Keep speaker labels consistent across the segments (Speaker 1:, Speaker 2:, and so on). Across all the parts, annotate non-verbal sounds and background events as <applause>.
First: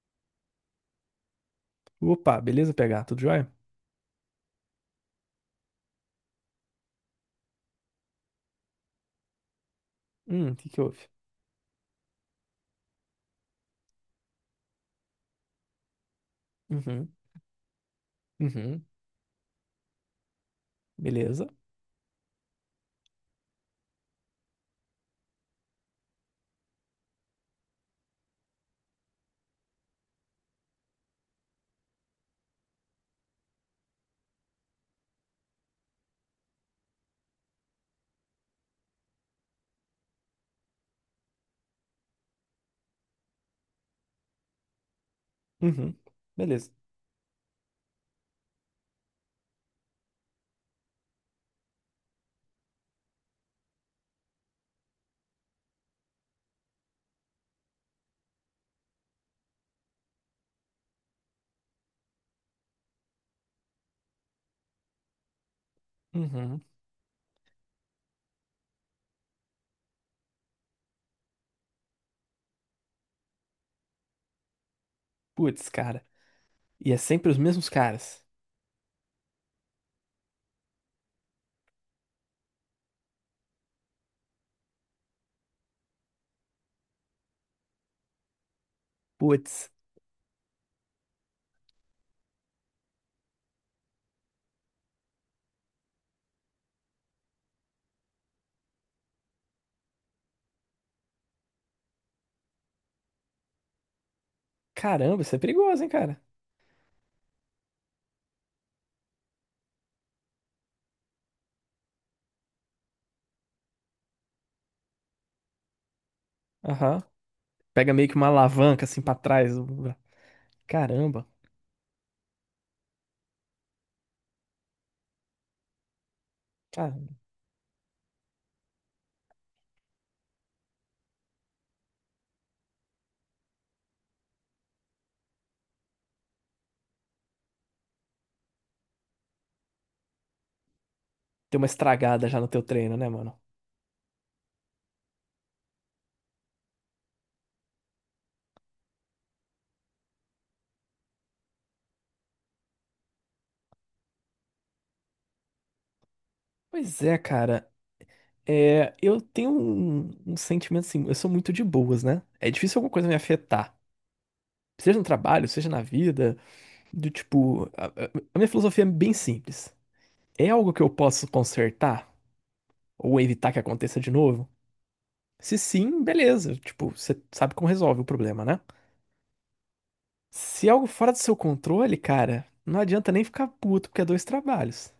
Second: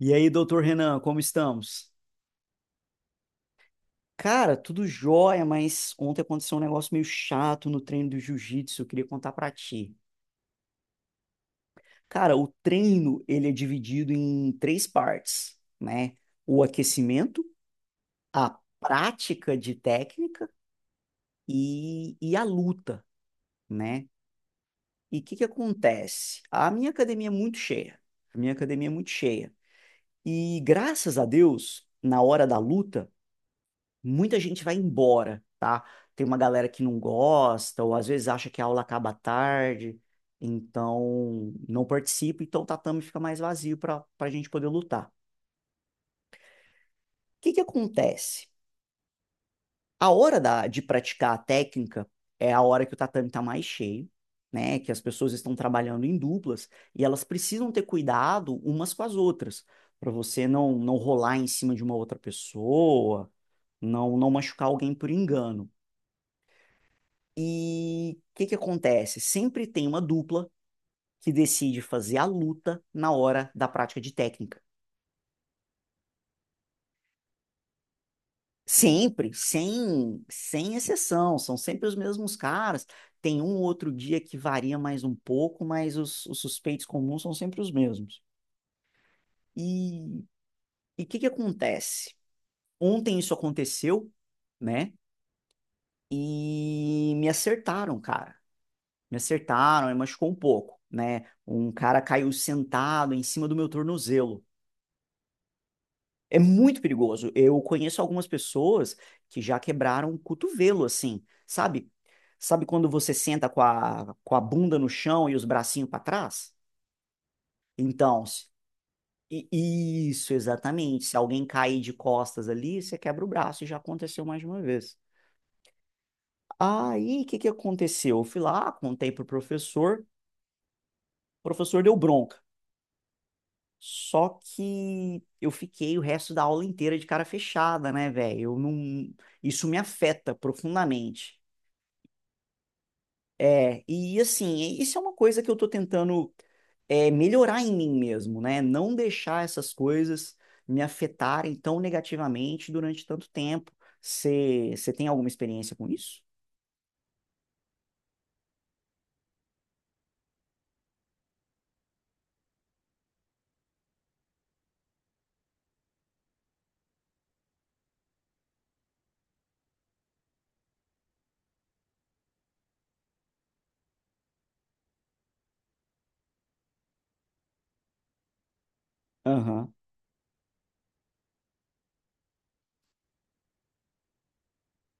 Speaker 1: E aí, doutor Renan, como estamos?
Speaker 2: Opa, beleza, PH? Tudo jóia?
Speaker 1: Cara, tudo jóia, mas ontem aconteceu um negócio meio chato no treino do jiu-jitsu, eu queria contar pra ti.
Speaker 2: O que que houve?
Speaker 1: Cara, o treino, ele é dividido em três partes, né? O
Speaker 2: Uhum,
Speaker 1: aquecimento, a
Speaker 2: uhum,
Speaker 1: prática de técnica
Speaker 2: beleza.
Speaker 1: e a luta, né? E o que que acontece? A minha academia é muito cheia. A minha academia é muito cheia. E graças a Deus, na hora da luta, muita gente vai embora, tá? Tem uma galera que não gosta, ou às vezes acha que a aula acaba tarde, então não participa, então o tatame fica mais vazio para a gente poder lutar. O
Speaker 2: Uhum, beleza.
Speaker 1: que que acontece? A hora da, de praticar a técnica é a hora que o tatame está mais cheio, né? Que as pessoas estão trabalhando em duplas e elas precisam ter cuidado umas com as outras, para você não rolar em cima de uma outra pessoa, não machucar alguém por engano.
Speaker 2: Uhum.
Speaker 1: E o que que acontece? Sempre tem uma dupla que decide fazer a luta na hora da prática de técnica.
Speaker 2: Putz, cara. E é sempre os mesmos caras.
Speaker 1: Sempre, sem exceção, são sempre os mesmos caras. Tem um outro dia que varia mais um pouco, mas os suspeitos comuns são sempre os mesmos.
Speaker 2: Putz,
Speaker 1: E o que que acontece? Ontem isso aconteceu, né? E me acertaram, cara. Me acertaram, me machucou um pouco, né? Um cara caiu sentado em cima do meu tornozelo.
Speaker 2: caramba, isso é perigoso, hein, cara?
Speaker 1: É muito perigoso. Eu conheço algumas pessoas que já quebraram o cotovelo, assim, sabe? Sabe quando você senta com a bunda no chão e os bracinhos para trás?
Speaker 2: Aham. Pega meio que
Speaker 1: Então,
Speaker 2: uma alavanca assim pra trás.
Speaker 1: i- isso, exatamente. Se
Speaker 2: Caramba,
Speaker 1: alguém cair de costas ali, você quebra o braço, e já aconteceu mais de uma vez.
Speaker 2: caramba.
Speaker 1: Aí, o que que aconteceu? Eu fui lá, contei pro professor, o professor deu bronca. Só que eu fiquei o resto da aula inteira de cara fechada, né, velho? Eu não, isso me afeta profundamente.
Speaker 2: Tem uma estragada já no teu treino, né, mano?
Speaker 1: É, e assim, isso é uma coisa que eu tô tentando melhorar em mim mesmo, né? Não deixar essas coisas me afetarem tão negativamente durante tanto tempo. Você tem alguma experiência com isso?
Speaker 2: Pois é, cara. É, eu tenho um sentimento assim, eu sou muito de boas, né? É difícil alguma coisa me afetar. Seja no trabalho, seja na vida, do tipo. A minha filosofia é bem simples. É algo que eu posso consertar ou evitar que aconteça de novo? Se sim, beleza. Tipo, você sabe como resolve o problema, né?
Speaker 1: Aham. <laughs>
Speaker 2: Se é algo fora do seu controle, cara, não adianta nem ficar puto, porque é dois trabalhos.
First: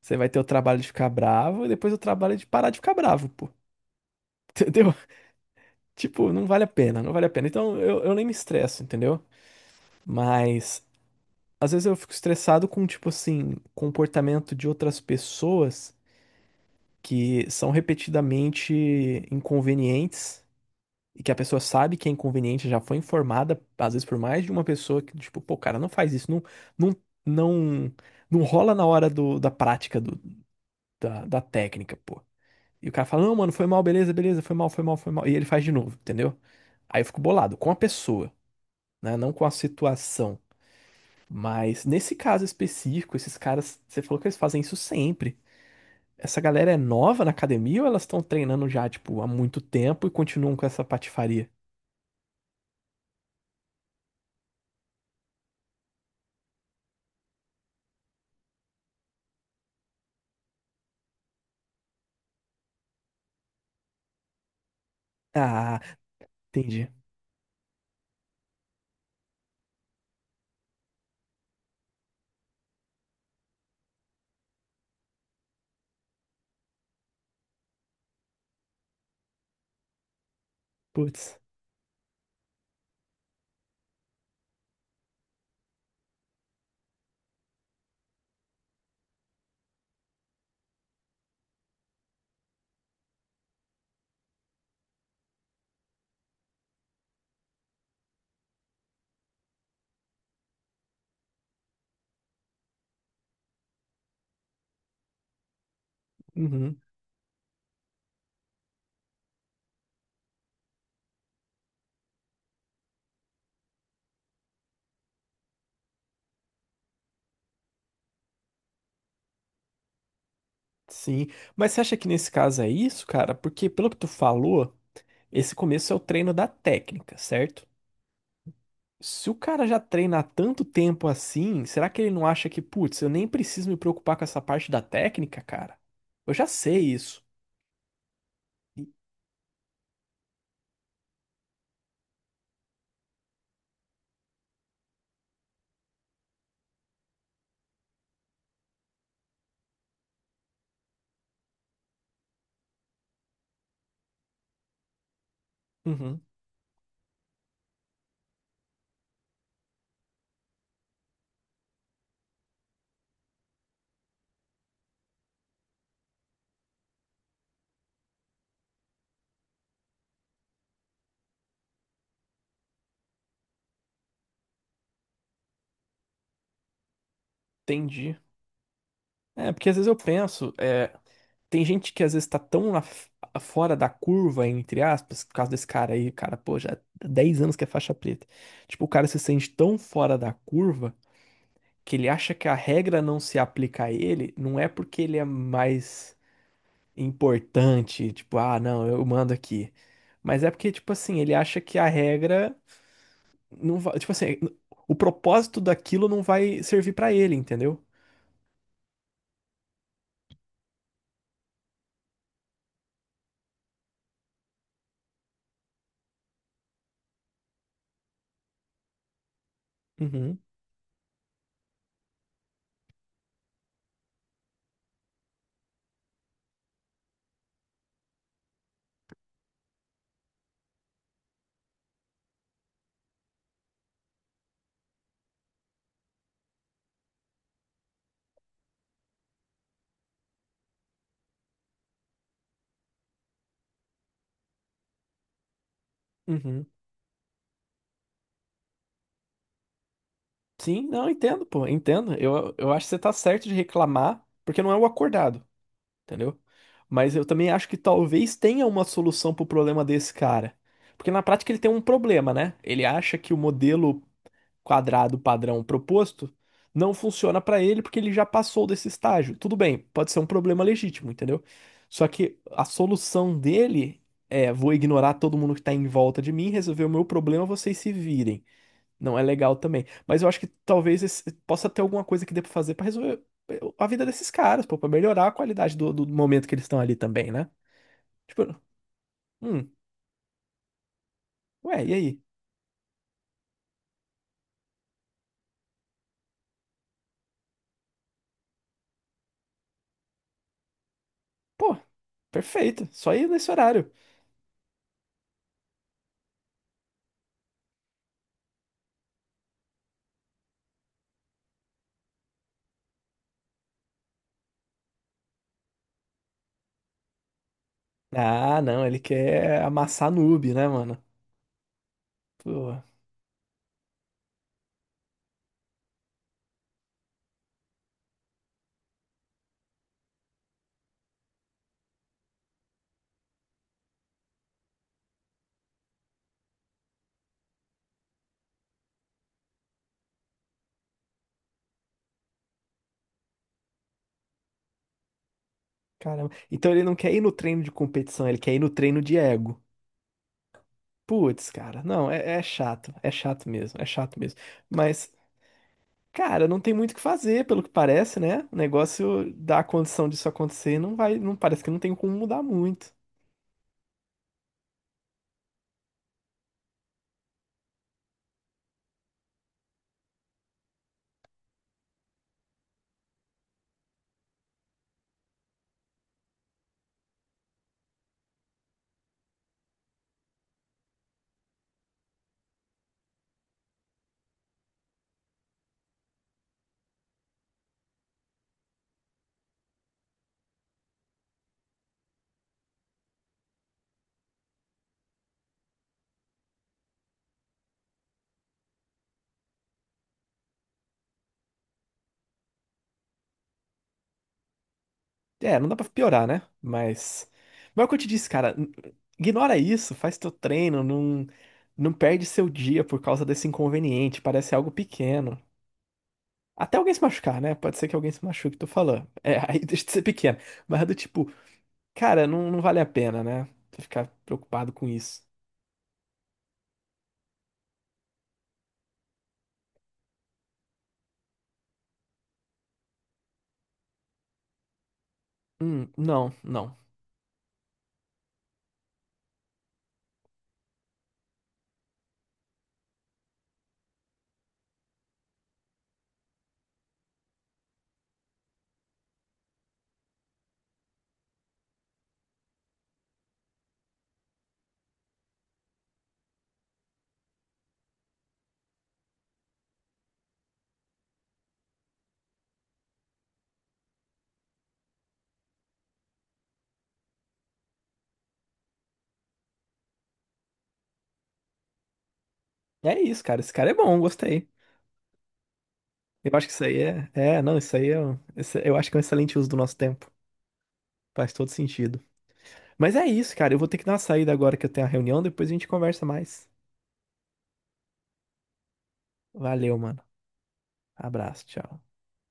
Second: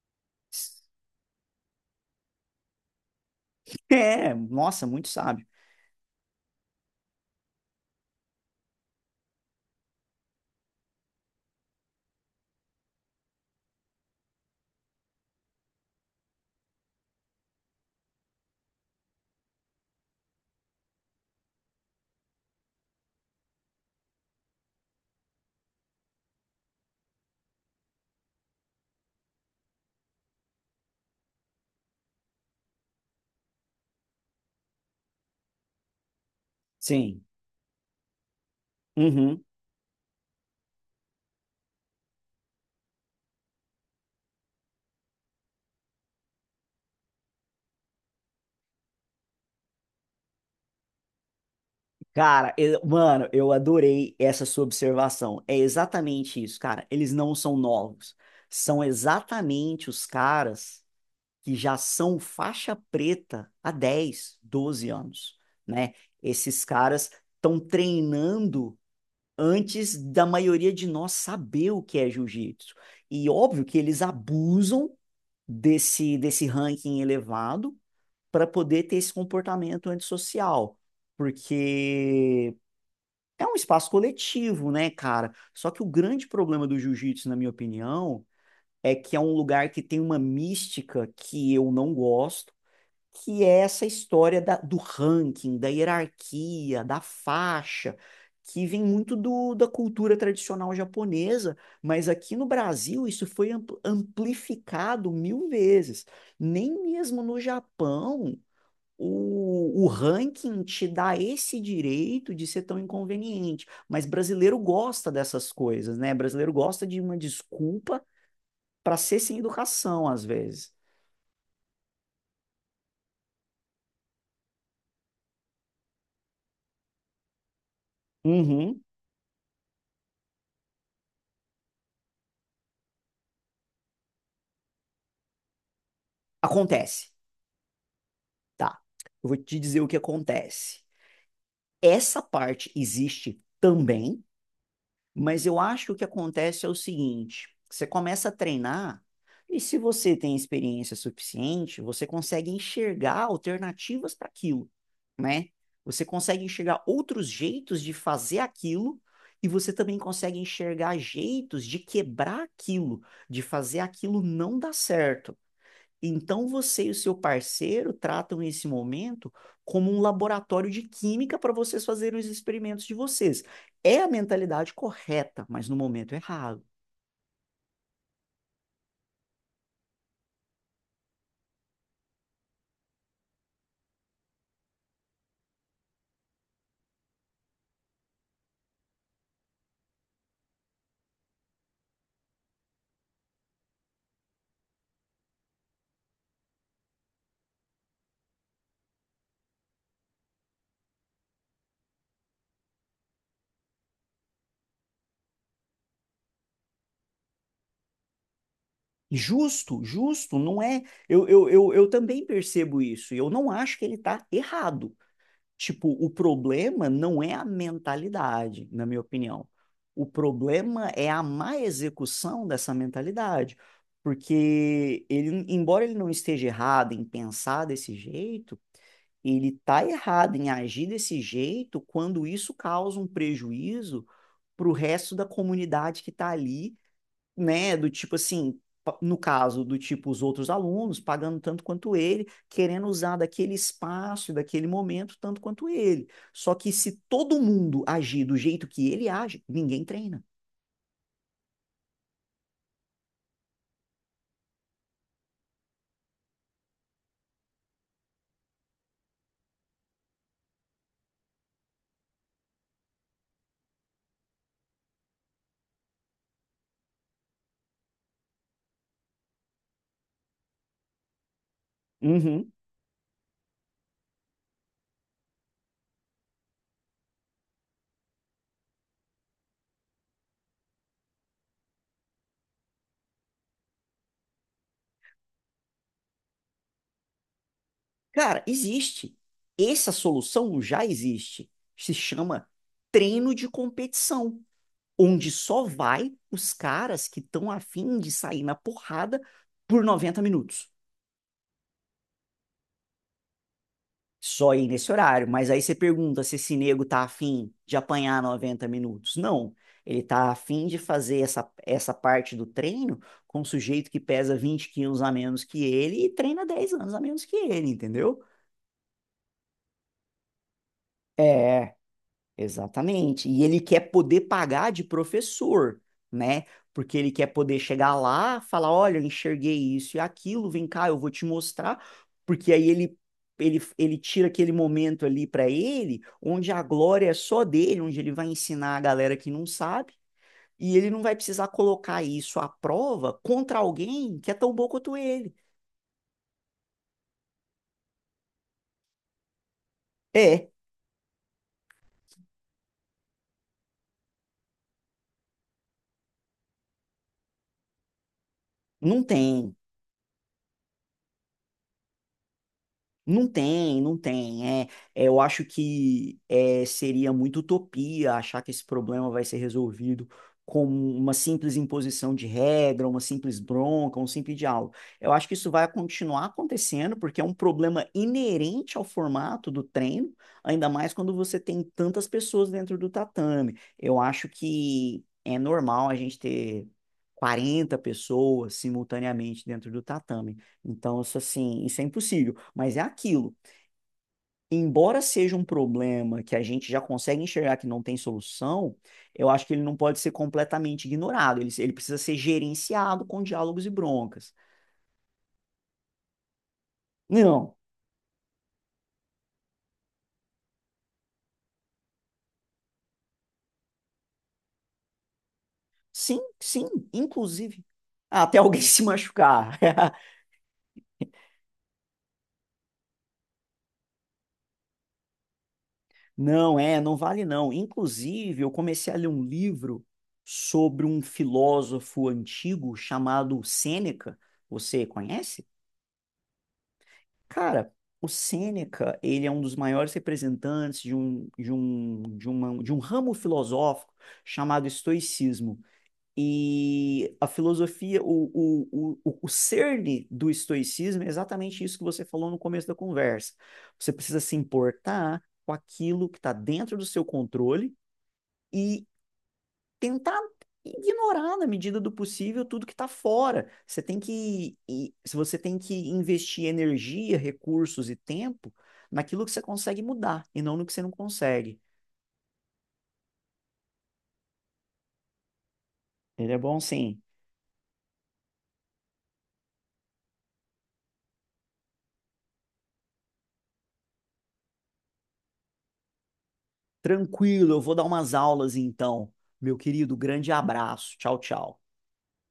Speaker 2: Você vai ter o trabalho de ficar bravo e depois o trabalho de parar de ficar bravo, pô.
Speaker 1: É,
Speaker 2: <laughs>
Speaker 1: nossa,
Speaker 2: Entendeu?
Speaker 1: muito sábio.
Speaker 2: Tipo, não vale a pena, não vale a pena. Então eu nem me estresso, entendeu? Mas às vezes eu fico estressado com, tipo assim, comportamento de outras pessoas que são repetidamente inconvenientes e que a pessoa sabe que é inconveniente, já foi informada, às vezes por mais de uma pessoa que, tipo, pô, cara, não faz isso, não, não, não, não rola na hora do, da prática do, da técnica, pô. E o cara fala, não, mano, foi mal, beleza, beleza, foi mal, foi mal, foi mal. E ele faz de novo, entendeu? Aí eu fico
Speaker 1: Sim.
Speaker 2: bolado com a pessoa, né? Não
Speaker 1: Uhum.
Speaker 2: com a situação. Mas nesse caso específico, esses caras, você falou que eles fazem isso sempre. Essa galera é nova na academia ou elas estão treinando já, tipo, há muito tempo e continuam com essa patifaria?
Speaker 1: Cara, mano, eu adorei essa sua observação. É exatamente isso, cara. Eles não são novos. São exatamente os caras que já são faixa preta há 10, 12 anos,
Speaker 2: Ah,
Speaker 1: né? Esses
Speaker 2: entendi.
Speaker 1: caras estão treinando antes da maioria de nós saber o que é jiu-jitsu. E óbvio que eles abusam desse ranking elevado para poder ter esse comportamento antissocial,
Speaker 2: Putz.
Speaker 1: porque é um espaço coletivo, né, cara? Só que o grande problema do jiu-jitsu, na minha opinião, é que é um lugar que tem uma mística que eu não gosto que é essa história do ranking, da hierarquia, da faixa, que vem muito da cultura tradicional japonesa, mas aqui no Brasil isso foi amplificado 1.000 vezes.
Speaker 2: Uhum,
Speaker 1: Nem mesmo no Japão o ranking te dá esse direito de ser tão inconveniente, mas brasileiro gosta dessas coisas, né? Brasileiro gosta de uma desculpa para ser sem educação às vezes.
Speaker 2: sim. Mas você acha que nesse caso é isso, cara? Porque pelo que tu falou, esse começo é o treino da técnica, certo?
Speaker 1: Uhum.
Speaker 2: Se o cara já treina há tanto tempo assim, será que ele não acha que, putz, eu nem preciso me preocupar com essa parte da técnica, cara? Eu já sei
Speaker 1: Acontece.
Speaker 2: isso.
Speaker 1: Tá, eu vou te dizer o que acontece. Essa parte existe também, mas eu acho que o que acontece é o seguinte: você começa a treinar, e se você tem experiência suficiente, você consegue enxergar alternativas para aquilo, né? Você
Speaker 2: Uhum,
Speaker 1: consegue enxergar outros jeitos de fazer aquilo, e você também consegue enxergar jeitos de quebrar aquilo, de fazer aquilo não dar certo. Então você e o seu parceiro tratam esse momento como um laboratório de química para vocês fazerem os experimentos de vocês. É a mentalidade correta, mas no momento errado.
Speaker 2: entendi. É, porque às vezes eu penso, é, tem gente que às vezes tá tão fora da curva, entre aspas, por causa desse cara aí, cara, pô, já há 10 anos que é faixa preta. Tipo, o cara se sente tão fora da curva, que ele acha que a regra não se aplica a ele, não é porque ele é mais importante, tipo, ah, não, eu mando aqui. Mas é porque, tipo assim, ele acha que a regra não vai, tipo assim, o propósito daquilo não vai servir pra ele, entendeu?
Speaker 1: Justo, justo, não é. Eu também percebo isso, e eu não acho que ele está errado. Tipo, o problema não é a mentalidade, na minha opinião. O
Speaker 2: Uhum,
Speaker 1: problema é a má execução dessa mentalidade. Porque ele, embora ele não esteja errado em pensar desse jeito, ele está errado em agir desse jeito quando isso causa um prejuízo para o resto da comunidade que está ali né, do tipo assim, no caso do tipo os outros alunos, pagando tanto quanto ele, querendo usar daquele espaço, daquele momento, tanto quanto ele. Só
Speaker 2: uhum.
Speaker 1: que se todo mundo agir do jeito que ele age, ninguém treina.
Speaker 2: Sim, não, entendo, pô, entendo. Eu acho que você tá certo de reclamar, porque não é o acordado. Entendeu? Mas eu também acho que talvez tenha uma solução pro problema desse cara. Porque na prática ele tem um problema, né? Ele acha que o modelo quadrado padrão proposto não funciona pra ele porque ele já passou desse estágio. Tudo bem, pode ser um problema legítimo, entendeu? Só que
Speaker 1: Uhum.
Speaker 2: a solução dele é: vou ignorar todo mundo que tá em volta de mim, resolver o meu problema, vocês se virem. Não é legal também. Mas eu acho que talvez possa ter alguma coisa que dê pra fazer pra resolver a vida desses caras, pô, pra melhorar a qualidade do, momento que eles estão ali também, né? Tipo,
Speaker 1: Cara, existe.
Speaker 2: hum,
Speaker 1: Essa solução já existe.
Speaker 2: ué, e
Speaker 1: Se
Speaker 2: aí?
Speaker 1: chama treino de competição, onde só vai os caras que estão afim de sair na porrada por 90 minutos.
Speaker 2: Pô, perfeito, só ir nesse horário.
Speaker 1: Só ir nesse horário. Mas aí você pergunta se esse nego tá afim de apanhar 90 minutos. Não. Ele tá afim de fazer essa parte do treino com um sujeito que pesa 20 quilos a menos que ele e treina 10 anos a menos que ele, entendeu?
Speaker 2: Ah, não, ele quer amassar noob, né, mano?
Speaker 1: É,
Speaker 2: Pô,
Speaker 1: exatamente. E ele quer poder pagar de professor, né? Porque ele quer poder chegar lá, falar, olha, eu enxerguei isso e aquilo, vem cá, eu vou te mostrar, porque aí ele tira aquele momento ali para ele, onde a glória é só dele, onde ele vai ensinar a galera que não sabe, e ele não vai precisar colocar isso à prova contra alguém que é tão bom quanto ele.
Speaker 2: caramba. Então ele não quer ir no treino de competição, ele quer ir no treino de ego.
Speaker 1: É,
Speaker 2: Putz, cara, não, é chato, é chato mesmo, é chato mesmo. Mas. Cara, não tem muito o que fazer, pelo que parece, né? O
Speaker 1: não
Speaker 2: negócio
Speaker 1: tem.
Speaker 2: da condição disso acontecer não vai, não parece que não tem como mudar muito.
Speaker 1: Não tem, não tem. É, eu acho que seria muito utopia achar que esse problema vai ser resolvido com uma simples imposição de regra, uma simples bronca, um simples diálogo. Eu acho que isso vai continuar acontecendo, porque é um problema inerente ao formato do treino, ainda mais quando você tem tantas pessoas dentro do tatame. Eu acho que é normal a gente ter 40 pessoas simultaneamente dentro do tatame. Então, isso assim, isso é impossível. Mas é aquilo. Embora seja um problema que a gente já consegue enxergar que não tem solução, eu acho que ele não pode ser completamente ignorado. Ele precisa ser gerenciado com diálogos e broncas.
Speaker 2: É, não dá pra piorar, né? Mas,
Speaker 1: Não.
Speaker 2: mas é o que eu te disse, cara, ignora isso, faz teu treino, não perde seu dia por causa desse inconveniente, parece algo pequeno.
Speaker 1: Sim, sim,
Speaker 2: Até alguém se machucar, né?
Speaker 1: inclusive.
Speaker 2: Pode ser que alguém se
Speaker 1: Até
Speaker 2: machuque,
Speaker 1: alguém <laughs>
Speaker 2: tô
Speaker 1: se
Speaker 2: falando. É, <laughs>
Speaker 1: machucar.
Speaker 2: aí deixa de ser
Speaker 1: <laughs>
Speaker 2: pequeno. Mas é do tipo, cara, não, não vale a pena, né? Ficar preocupado com isso.
Speaker 1: Não, não vale não. Inclusive, eu comecei a ler um livro sobre um filósofo antigo chamado Sêneca. Você conhece?
Speaker 2: Não, não.
Speaker 1: Cara, o Sêneca, ele é um dos maiores representantes de um ramo filosófico chamado estoicismo. E a filosofia, o cerne do estoicismo é exatamente isso que você falou no começo da conversa. Você precisa se importar com aquilo que está dentro do seu controle e tentar ignorar na medida do possível tudo que está fora. Você tem que, se você tem que investir energia, recursos e tempo naquilo que você consegue mudar e não no que você não consegue.
Speaker 2: É isso, cara. Esse cara é bom, gostei.
Speaker 1: Ele
Speaker 2: Eu
Speaker 1: é
Speaker 2: acho que
Speaker 1: bom
Speaker 2: isso aí
Speaker 1: sim.
Speaker 2: é. É, não, isso aí é. Eu acho que é um excelente uso do nosso tempo. Faz todo sentido. Mas é isso, cara. Eu vou ter que dar uma saída agora que eu tenho a reunião. Depois a gente conversa mais.
Speaker 1: Tranquilo, eu vou dar umas aulas então. Meu
Speaker 2: Valeu,
Speaker 1: querido,
Speaker 2: mano.
Speaker 1: grande abraço. Tchau,
Speaker 2: Abraço,
Speaker 1: tchau.
Speaker 2: tchau.